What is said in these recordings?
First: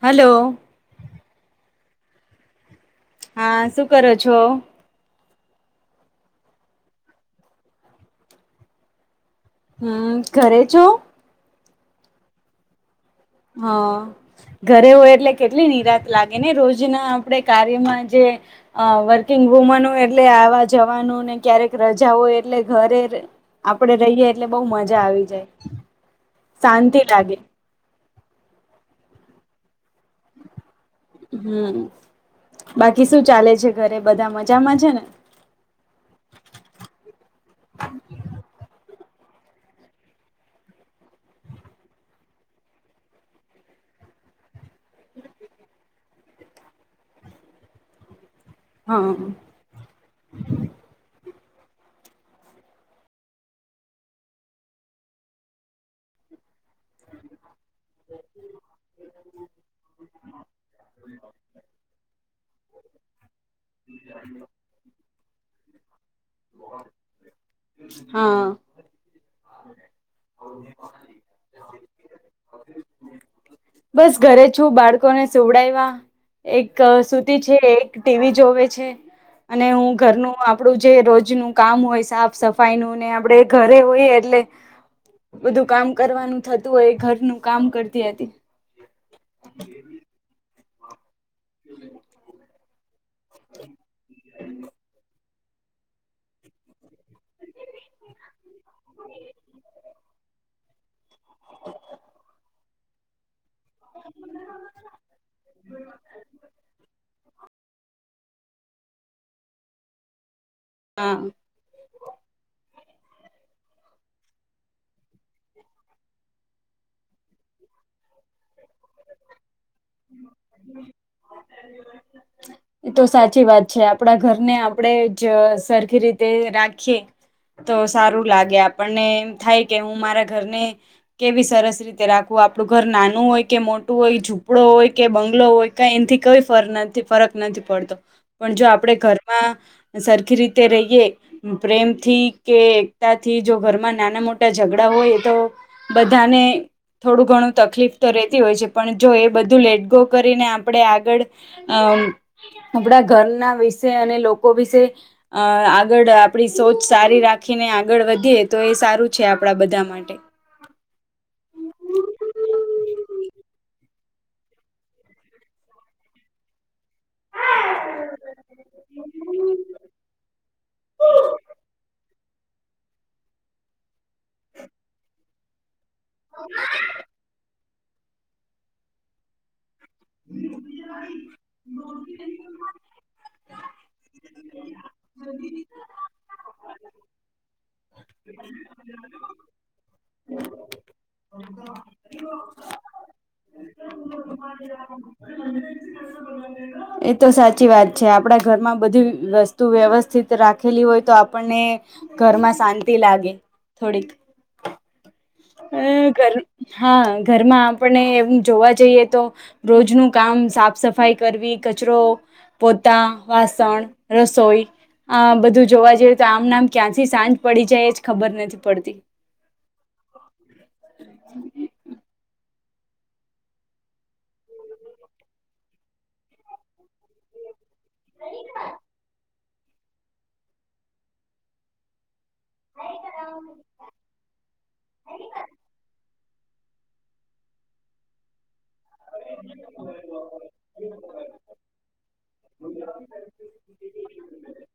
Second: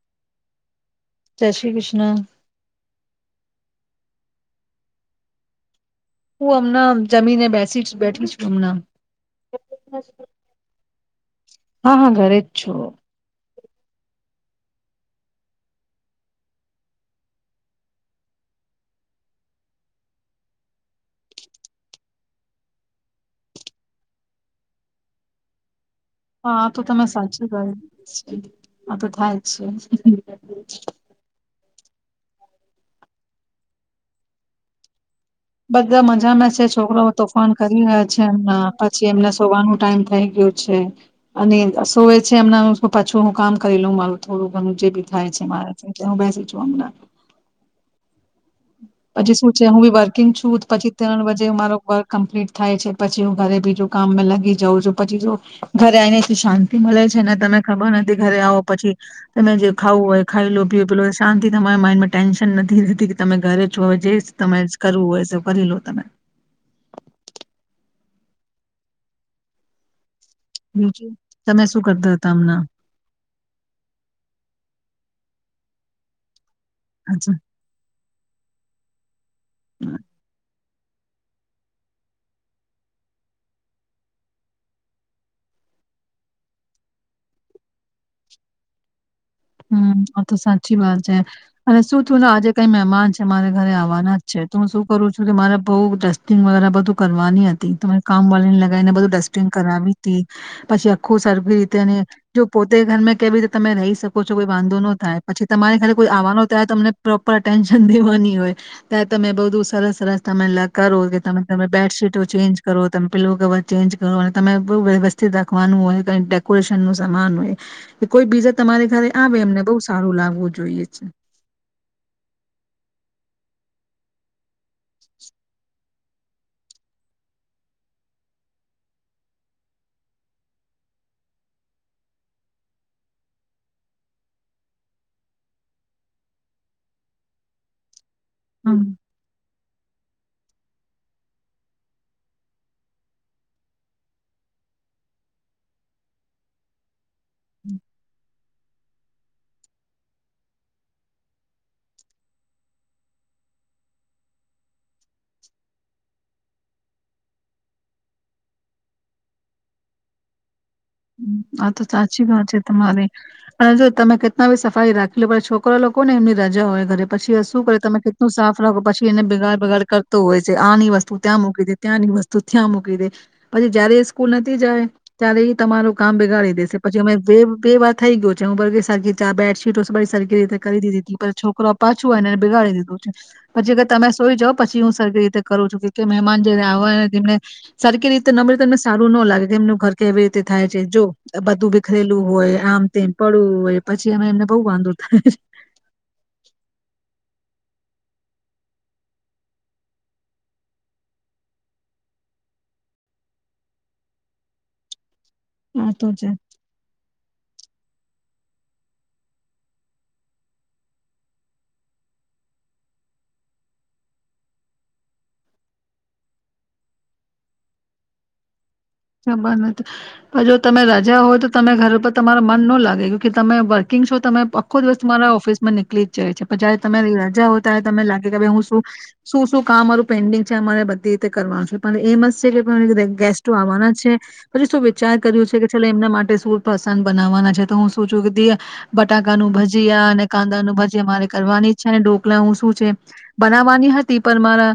Hello. જય શ્રી કૃષ્ણ. હા, શું કરો છો? હું હમના જમીને બેસી બેઠી છું હમના. હમ્મ, ઘરે છો? હા હા ઘરે જ છો. હા, ઘરે હોય એટલે કેટલી નિરાત લાગે ને રોજના આપણે કાર્યમાં જે, વર્કિંગ વુમન હોય એટલે આવા જવાનું ને ક્યારેક રજા હોય એટલે ઘરે આપણેે રહીએ એટલે બહ મજા આવી જાય. હા તો શાંતિ તમે લાગે સાચું કહ્યું. આપડે થાય જ છે. હાઆ! બાકી શું ચાલે છે.? ઘરે બધા મજામાં છે ને? બધા મજામાં છે. છોકરાઓ તોફાન કરી રહ્યા છે. એમના પછી એમને સોવાનું ટાઈમ થઈ ગયું છે. અને સોવે છે એમના પાછું, હું કામ કરી લઉ મારું થોડું. ઘરનું જે બી થાય છે, મારે [inaudible] હું બેસી [inaudible] ચ્યોમનહીં હા પછી શું છે હું બી વર્કિંગ છું. પછી તેનું, તે મારો વર્ક કમ્પ્લીટ થાય છે. પછી હું ઘરે બીજું કામ મે લાગી જઉં છું. પછી જો, ઘરે આઈને તો શાંતિ મળે છે ને, તમે ખબર નથી ઘરે આવો પછી, તમે જે ખાવું હોય ખાઈ લો, પી પી લો, શાંતિ મારી માઇન્ડમાં ટેન્શન નથીતી ઘરે જોવે, જે તમે કરવું હોય સબ ભરી લો તમે. [inaudible] હા! [inaudible] બીજું તમે શું કરતા હતા હમણાં બસ! ઘરે છું. બાળકોને જોવડાઈવા એક સુતી છે. એક ટીવી જોવે છે. અને હું ઘરનું આ આપણું જે રોજ રોજનું કામ હોય, સાફ સફાઈ નું, ને આપણે ઘરે હોય એટલે, બધું કામ કરવાનું થતું હોય. ઘરનું કામ કરતી હતી. હમ આ તો સાચ ચી વાત છે. અને, શું થું ના આજે કઈ મહેમાન છે. મારે ઘરે આવવાના જ છે. તો હું શું કરું છું? કે મારે બઉ ટેસ્ટિંગ વાળા બધું કરવાની હતી. તમે કામ વાળી ને લ એને બધું ડસ્ટિંગ કરાવી [inaudible] આખુ સરખી રીતે અને જો પોતે ઘર મે કેવી રીત તમે રહી શકો? ઓછો કોઈ વાંધો ન થાય. પછી તમારે ઘરે કોઈ આવવાનો ત્યારે, તમને પ્રોપર એટેન્શન દેવાની હોય. ત્યારે તમે બધું સરસ સરસ તમે લગ [inaudible] કારો હા તમે તમે બેડશીટ ચેન્જ કરો. તમે પીલો કવર ચેન્જ કરો, અને તમે બહુ વ્યવસ્થિત રાખવાનું હોય [inaudible] ડેકોરેશન નું સમાન હોય કોઈ બીજા તમારી ઘરે આવે એમને બહુ સારું લાગવું જોઈએ છે. એ તો સાચી વાત છે. આપણા ઘરને આપણેે જ સરખી રીતે રાખીએ, તો સારું લાગે આપણને એમ થાય કે, હું મારા ઘરને કેવી સરસ રીતે રાખવું. આપણું ઘર નાનું હોય કે મોટું હોય છું પડો હોય કે બંગલો હોય કઈ એંથી કઈ નથી ફરક નથી પડતો. પણ જો, હમ આપણે ઘરમાં સર ખી રીતે રહીએ, પ્રેમથી કે એકતા થી જો ઘરમાં નાના મોટા ઝઘડા હોય, તો બધાને થોડું ઘણું તકલીફ તો રહેેતી હોય છે. પણ જો એ બધું લેટગો કરીને આપણે આગળ [unintelligible] ઘરના વિશે અને લોકો વિશે અ આગળ આપણી સોચ સારી રાખીને આગળ વધીએ તો એ સારું છે, આપણા બધા માટે આ તો સાચી વાત છે, તમારી પણ હજ તમે કેટલા બી સફાઈ રાખી લો પણ છોકરા લોકો ને એમની રજા હોય ઘરે પછી શું કરે તમે કેટલું સાફ રાખો પછી એને [unintelligible] બગાડ કરતો હોય છે આની વસ્તુ ત્યાં મૂકી દે ત્યાંની વસ્તુ [unintelligible] મુૂકી [unintelligible] પછી જયારે [inaudible] જાય ચાલી તમારું કામ બગાડી દેશે પછી અમે [unintelligible] બે વાર થઈ ગય છે, હું [unintelligible] ીટોડી સરખી રીતે કરી દીધી હતી છોકરો પાછું હોયને એને બિગાડી દીધું છે, પછી કે તમે સઈ પછી હું સરખી રીતે કરું છું કે કે મહેમાન જે આવે ને એને સરખી રીતે ન મળી તમને સારું ન લાગે કે એમનું ઘર કેવી થાય છે, જો બધું વિખરેલું હોય આમ તેમ પડવું હોય પછી અમે એમને બહ [unintelligible] [inaudible] એ સાચી વાત છે, આપણા ઘરમાં બધી વસ્તુ વ્યવસ્થિત રાખેલી હોય તો આપણને ઘરમાં શાંતિ લાગે થોડીક આ તો છે [inaudible] હા ઘરમાં આપણને એમ જોવા જઈએ તો રોજનું કામ સાફ સફાઈ કરવી કચરો પોતા વાસણ રસોઈ આ બધું જોવા જઈએ તો આમનેમ ક્યાંથી સાંજ પડી જાય એ જ ખબર નથી [inaudible] પડતી [unintelligible] જો તમે રાજા હોય તો તમે ઘરે પર તમારા મન ન લાગેું કે તમે વર્કિંગ છો તમે આખો દિવસ તમારા ઓફિસ માં નીકળ જાય છે, પણ જયારે તમે રજા હોય. [unintelligible] લાગે કે ભાઈ હું શું શું શું કામ [unintelligible] પેન્ડિંગ છે, [unintelligible] બધી રીતે કરવાનું છે, પણ એમ જ [inaudible] ગેસસ્ટ આવવાના પછી શું વિચાર કર્યું છે, કે [unintelligible] એમના માટે શું પ્રસન બનાવવાના છે, તો હું શું [unintelligible] બટાકા નું ભજીયા અને કાંદા ન ભજીયા મારે કરવાની છે, અને હું શું છે, બનાવવાની હતી પણ મારા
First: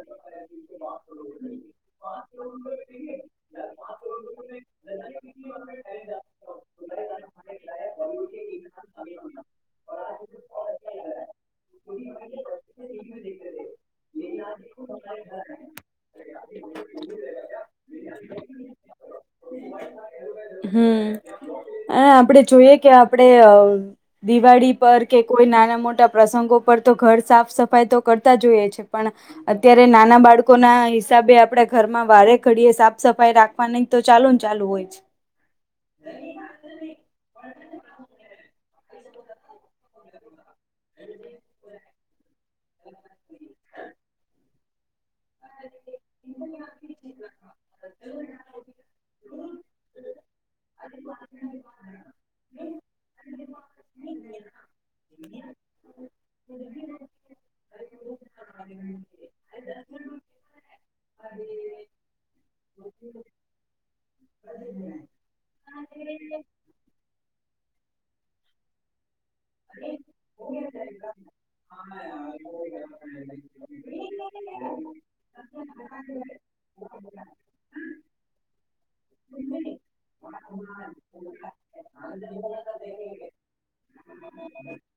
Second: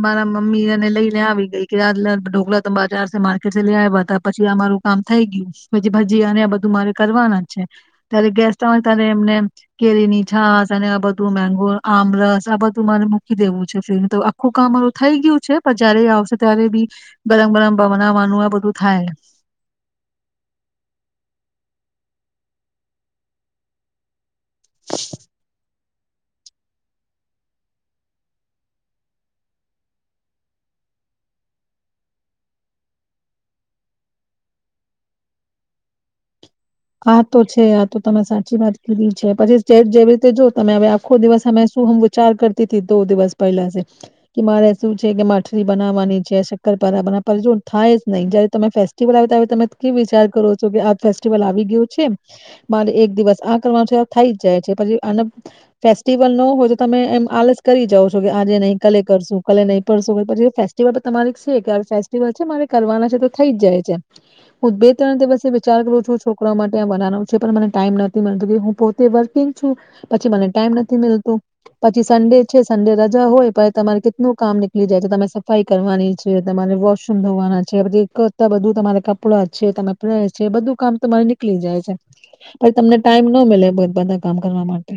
મારા મમ્મીને લઈને આવી ગઈ કે ઢોકલા [unintelligible] માર્કેટ લઈ આવ્યા હતા પછી આમારું કામ થઈ ગયું પછી ભજી આ બધું મારે કરવાના જ છે, ત્યારે ગેસ્ટ ત એમને કેરી ની છાસ અને આ બધું મેગો આમરસ આ બધું મારે મૂકી દેવું છે, [unintelligible] તો આખું કામ મારું થઈ ગયું છે, પણ જયારે આવશે ત્યારે બી ગરમ ગરમ બનાવવાનું આ બધું થાય. હ આપડે જોઈએ કે આપડે દિવાળી પર કે કોઈ નાના [inaudible] મોટા પ્રસંગો પર તો ઘર સાફ સફાઈ તો કરતા જ હોઈએ છે, પણ અત્યારે નાના બાળકો ના હિસાબે આપડણે ઘરમાં વારે ઘડીએ સાફ સફાઈ રાખવાની [inaudible] આ તો છે આ તો તમે [unintelligible] છે, પછી [unintelligible] જેવી રીતે જો [unintelligible] હવે આખો દિવસ અમે શું [unintelligible] વિચાર કરતી [unintelligible] દિવસ પહેલા કે મારે [unintelligible] કે માઠલી બનાવાની છે, શક્કરપારા બનાવવા જો થાય જ નહીં જયારે તમે ફેસ્ટિવલ આવે ત [unintelligible] કે વિચાર કરો [unintelligible] કે આ ફેસ્ટિવલ આવી મારે એક દિવસ આ કરવા છે, થઈ જ જાય છે, પછી ફેસ્ટિવલ ન હોય તો તમે એમ આલસ કરી જાવ છો કે આજે નહી કલે કરશું કલે નહી [unintelligible] પછી ફેસ્ટિવલ તમા છે, ફેલ છેરે કરવાના છે, તો થઈ જ જાય છે, હું બે ત્રણ દિવસ વિચાર કરું છું. [inaudible] માટે આ બનાવવાનું છે, પણ મને ટાઈમ નથી મળતો કે હું પોતે વર [unintelligible] પછી મને ટાઈમ નથીતું પછી સન્ડે છે, સન્ડે રજા હોય [unintelligible] તમારે કેટલું કામ નીકળી જાય છે, તમે સફાઈ કરવાની છે તમારે વોશરૂમ ધોવાના છે પી કરતા બધું તમારે કપડાં છે ત પ્રેસ છે બધું કામ તમારે નીકળી જાય છે પછી તમને ટાઈમ ન મળ બધા કામ કરવા માટે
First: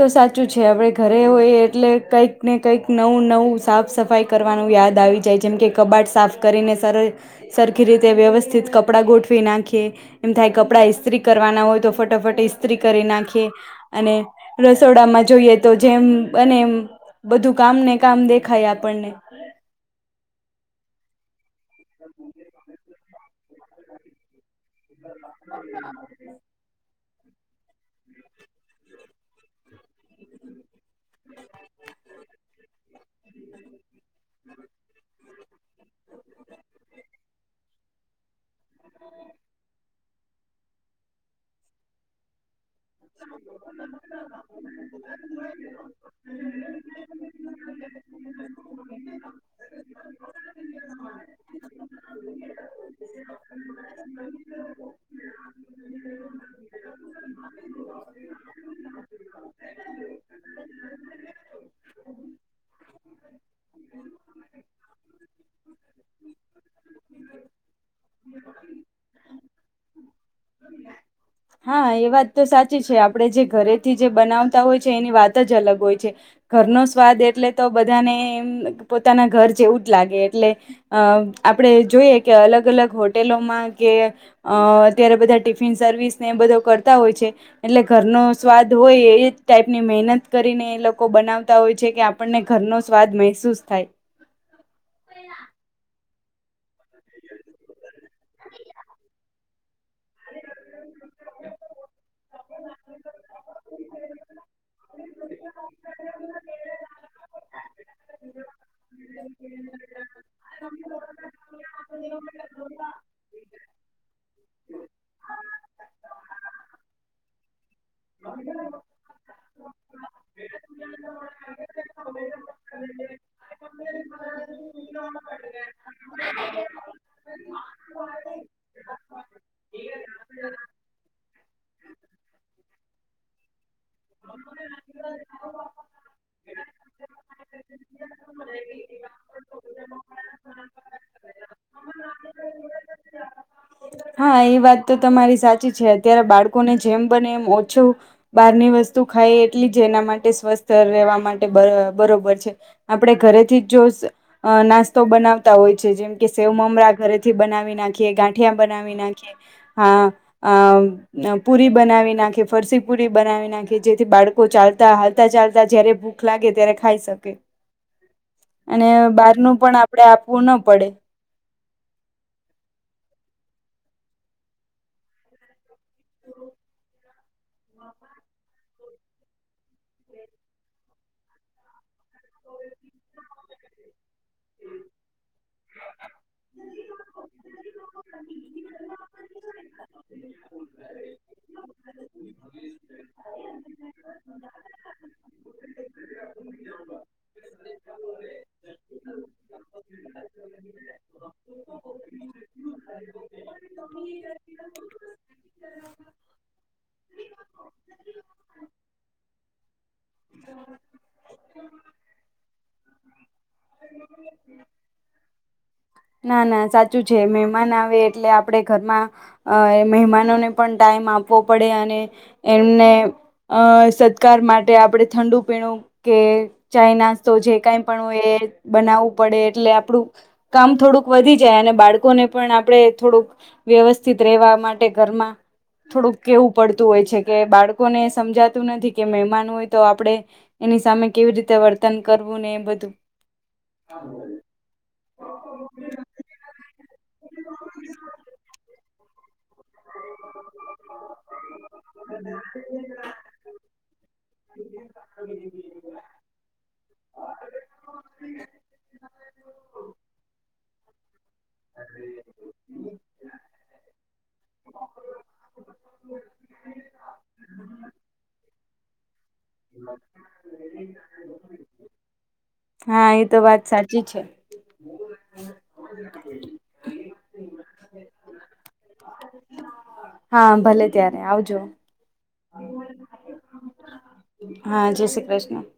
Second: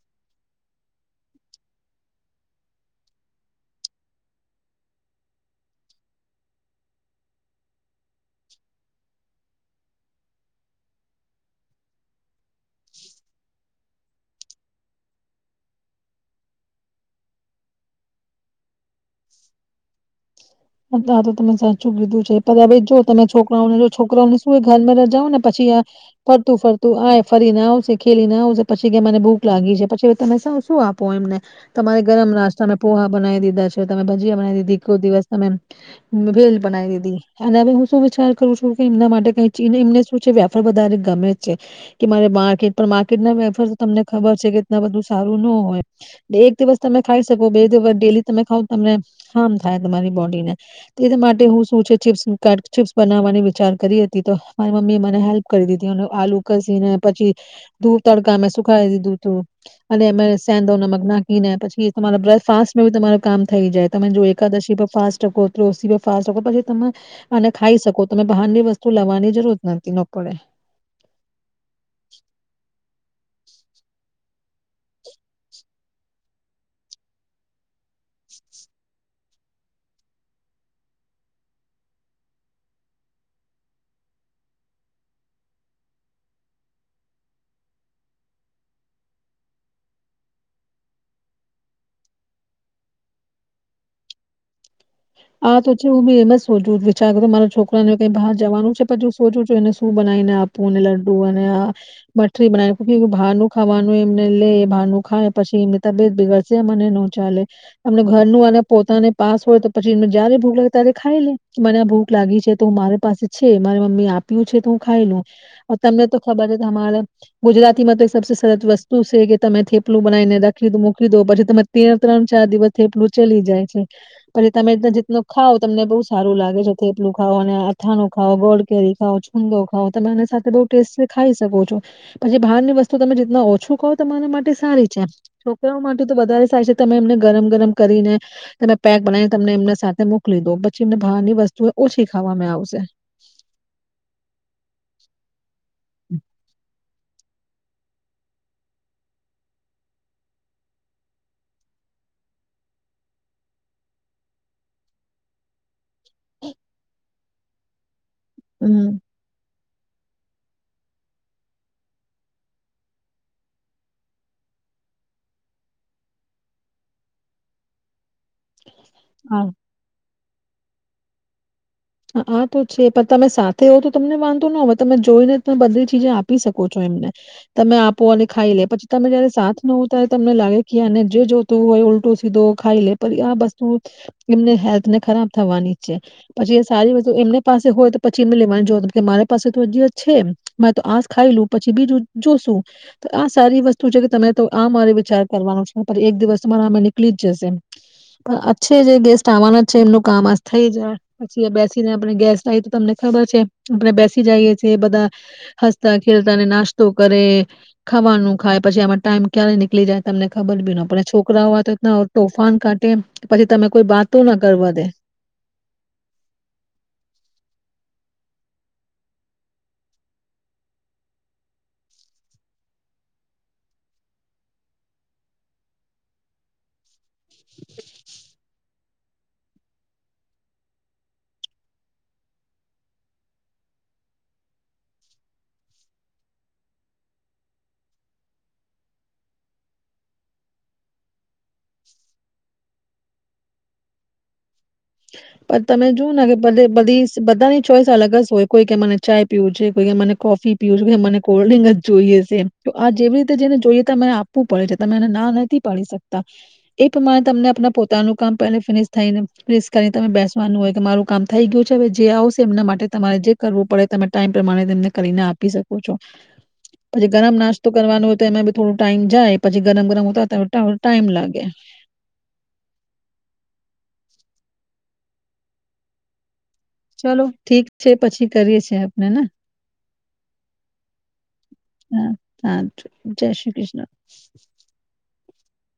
તો સાચું છે આપડ ઘરે હોય એટલે કંઈક ને કંઈક નવું નવું સાફ સફાઈ કરવાનું યાદ આવી જાય જેમ કે કબાટ સાફ કરીને સરખી રીતે વ્યવસ્થિત કપડાં ગોઠવી નાખીએ એમ થાય કપડા ઈસ્ત્રી કરવાના હોય તો ફટાફટ ઈસ્ત્રી કરી નાખીએ અને રસોડામાં જોઈએ તો જેમ અને બધું કામ ને કામ દેખાય આપણને ા તો તમે સાચું કીધું છે પછાઈ જો તમે છોકરાઓને જો છોકરાઓને તું એ ઘરમાં રજાવ ને પછી ફરતું ફરતું આ ફરી ન આવશે ખેલી ન આવશે પછી કે મને ભૂખ લાગી છે પછી તમે શું શું આપ પો એમને તમારે ગરમ નાસ્તા પોહા બનાવી દીધા છે તમે ભજીયા બનાવી દીધી એક દિવસ મવેેલ બનાઈ દીદી અને હું શું વિચાર કરું છું કે એમના માટે ક એમને શું છે વેપાર વધારે ગમે છે કે મારે માર્કેટ પણ માર્કેટ ના વેફર તમને ખબર છે કે બધું સારું ન હોય એક દિવસ તમે ખાઈ શકો બે દિવસ ડેલી તમે ખાવ તમને હારમ થાય તમારે હોતી નથી માટે હું શું છે ચીપ્સ ચીપ્સ બનાવવાની વિચાર કરી હતી તો મારી મમ્મી એ મને હેલ્પ કરી દીધી આલુ કસીને પછી ધૂ તડકા અમે સુખાવી દીધું તું અને અમે સેંદો નમક નાખીને પછી તમારા બથફાસ્ટી તમાર કામ થઈ જાય તમે જો એકાદશી ફાસ્ટકો સ ફાસ્ટકો પછી તમે આને ખાઈ શકો તમે બહારની વસ્તુ લાવવાની જરૂરત નથીતી નકડે હા એ વાત તો સાચી છે આપણે જે ઘરેથી જે બનાવતા હોય છે એની વાત જ અલગ હોય છે ઘરનો સ્વાદ એટલે તો બધાને એ પોતાના ઘર જેવું જ લાગે એટલે અ આપડે જોઈએ કે અલગ અલગ હોટેલોમાં કે અ અત્યારે બધા ટિફિન સર્વિસ એ બધો કરતા હોય છે એટલે ઘરનો સ્વાદ હોય એ જ ટાઈપની મહેનત કરીને એ લોકો બનાવતા હોય છે કે આપણને ઘરનો સ્વાદ મહેસૂસ થાય આા તો છેું બી એમ રોજ નું વિચાર તો મારા છોકરાને બહાર જવાનું છે પછુ સોજું [inaudible] ું બનાવીને આપું અને લડ્ડુ અને આ મઠરી બનાવી બારનું ખાવાનું એમને લે એ બારનું ખાય પછી એમની તબિયત બિગડશેમને ન ચાલે અમને ઘરનું અને પોતાને પાસ હોય તો પછી જયારે ભૂખ લાગે ત્યારે ખાઈ લે મને આ ભૂખ લાગી છે તો હું મારી પાસે છે મારી મમ્મી આપ્યું છે તો હું ખાઈ લઉ તમને તો ખબર છે અરા ગુજરાતીમાં તો સબ સરત વસ્તુ છે કે તમે થેપલું બનાવીને રાખીું મૂકી દો પછી તરે ત ત્રણ ચાર દિવસ થેપલું ચલી જાય છે પછી તમે જું ખાવ તમને બહુ સારું લાગે છે થેપલું ખાવઓ અને અથાણું ખાવઓ ગોડ કેરી ખાવઓ છુંગો ખાવઓ તમે સાથે બહ ટેસ્ટી ખાઈ શકો છો પછી બહારની વસ્તુ તમે જે ઓછું ખાવ તમારા માટે સારી છે છોકરાઓ માટે તો વધારે સારી છે તમે એમને ગરમ ગરમ કરીને તમે પેક બનાવી તમને એમના સાથે મોકલી દો પછી એમને બાવની વસ્તુ એ ઓછી ખાવામાં આવશે હા એ વાત તો તમારી સાચ છે અત્યારે બાળકોને જેમ બને એમ ઓછું બહારની વસ્તુ ખાઈ એટલી જ એના માટે સ્વસ્થ રહેવા માટે બરોબર છે આપણે ઘરેથી જ જો નાસ્તો બનાવતા હોય જેમ કે સેવ મમરા ઘરે થી બનાવી નાખીએ ગા બનાવી હમ નાખી હા અ પુરી બનાવી નાખે ફરસી પુરી બનાવી નાખે જેથી બાળકો ચાલતા હાલતા ચાલતા જયારે ભૂખ લાગે ત્યારે ખાઈ શકે અને બહારનુંું પણ આપડે આપ પૂણ પડે આ તો છે પણ તમે સાથે હોવ તો તમને વાંધો ન હોવે તમે જોઈ ને બદલી આપી શકો છો એમને તમે આપો અને ખાઈ લે પછી તમે જયારે સાથ નવ ત્યારે તમને લાગે કે આને જે જોતું હોય ઉલટું દ ખાઈ લે પર આ બસ એમને હેલ્થ ને ખરાબ થવાની છે, પછી સારી વસ્ત એમને પાસે હોય તો પછી એમને લેવાની જો કે મારી પાસે તો હ છે, મે તો આ ખાઈ લું પછી બીજું જોશું, તો આ સારી વસ્તુ છે કે તરે તો આ મારે વિચાર કરવાનો છે એક દિવસરા આમે નીકળી જ જશે પણ આ છે, જે ગેસ્ટ આવવાના છે એમનું કામ આ થઈ જાય. બેસીને આપ ગેસ લ તો તમને ખબર છે આપણે બેસી જઈએ છીએ બધા હસતા ખેલતાને નાસ્તો કરે ખાવાનું ખાય પછી આમાં ટાઈમ ક્યારે નીકળી જાય તમને ખબર બી ન છોકરા હોય તો એ તોફાન કાઢે પછી તમે કોઈ વાતો ના કરવા દે. ના ના સાચું છે મહેમાન આવે એટલે આપણે ઘરમાં, અ મહેમાનોને પણ ટાઈમ આપવો પડે અને, એમને અ સત્કાર માટે આપણે ઠંડુ પીણું કે ચાઈના તો જે કઈ પણ એ બનાવવું પડે એટલે આપડું કામ થોડુંક વધી જાય અને બાળકોને પણ આપણે થોડુંક, વ્યવસ્થિત રહેેવા માટે ઘરમાં, થોડુંક કેવું પડતું હોય છે કે બાળકોને સમજાતું નથી કે મહેમાન હોય તો આપણે, એની સામે કેવી રીતે વર્તન કરવું ને એ બધું. પણ તમે જોવ ને કે બધી બધાની ચોઈસ અલગ જ હોય કોઈ કે મને ચાય પીવું છે. મને કોફી પીવ છે કે મને કોલ્ડ્રિંક જ જોઈએ છે તો આ જેવી રીતે જેને જોઈએ તો મને આપવું પડે છે તમેને ના નથી પાડી શકતા, એ પ્રમાણે તમને આપ પોતાનું કામ પ ફિનિશ થાયને બેસવાનું હોય કે મારું કામ થઈ ગયું છે હવે જે આવશે એમના માટે તમારે જે કરવું પડે તમે ટાઈમ પ્રમાણે એને કરીને આપી શકો છો, પછી ગરમ નાસ્તો કરવાનું હોય તો એમાં બી થોડું ટાઈમ જ એપ હા એ તો વાત સાચી છે. [inaudible] ચલો ઠીક છે પછી કરીએ છ છેએ. હા ભલે ત્યારે આવજો, હા હા જય શ્રી કૃષ્ણ. હા જય શ્રી કૃષ્ણ. [inaudible]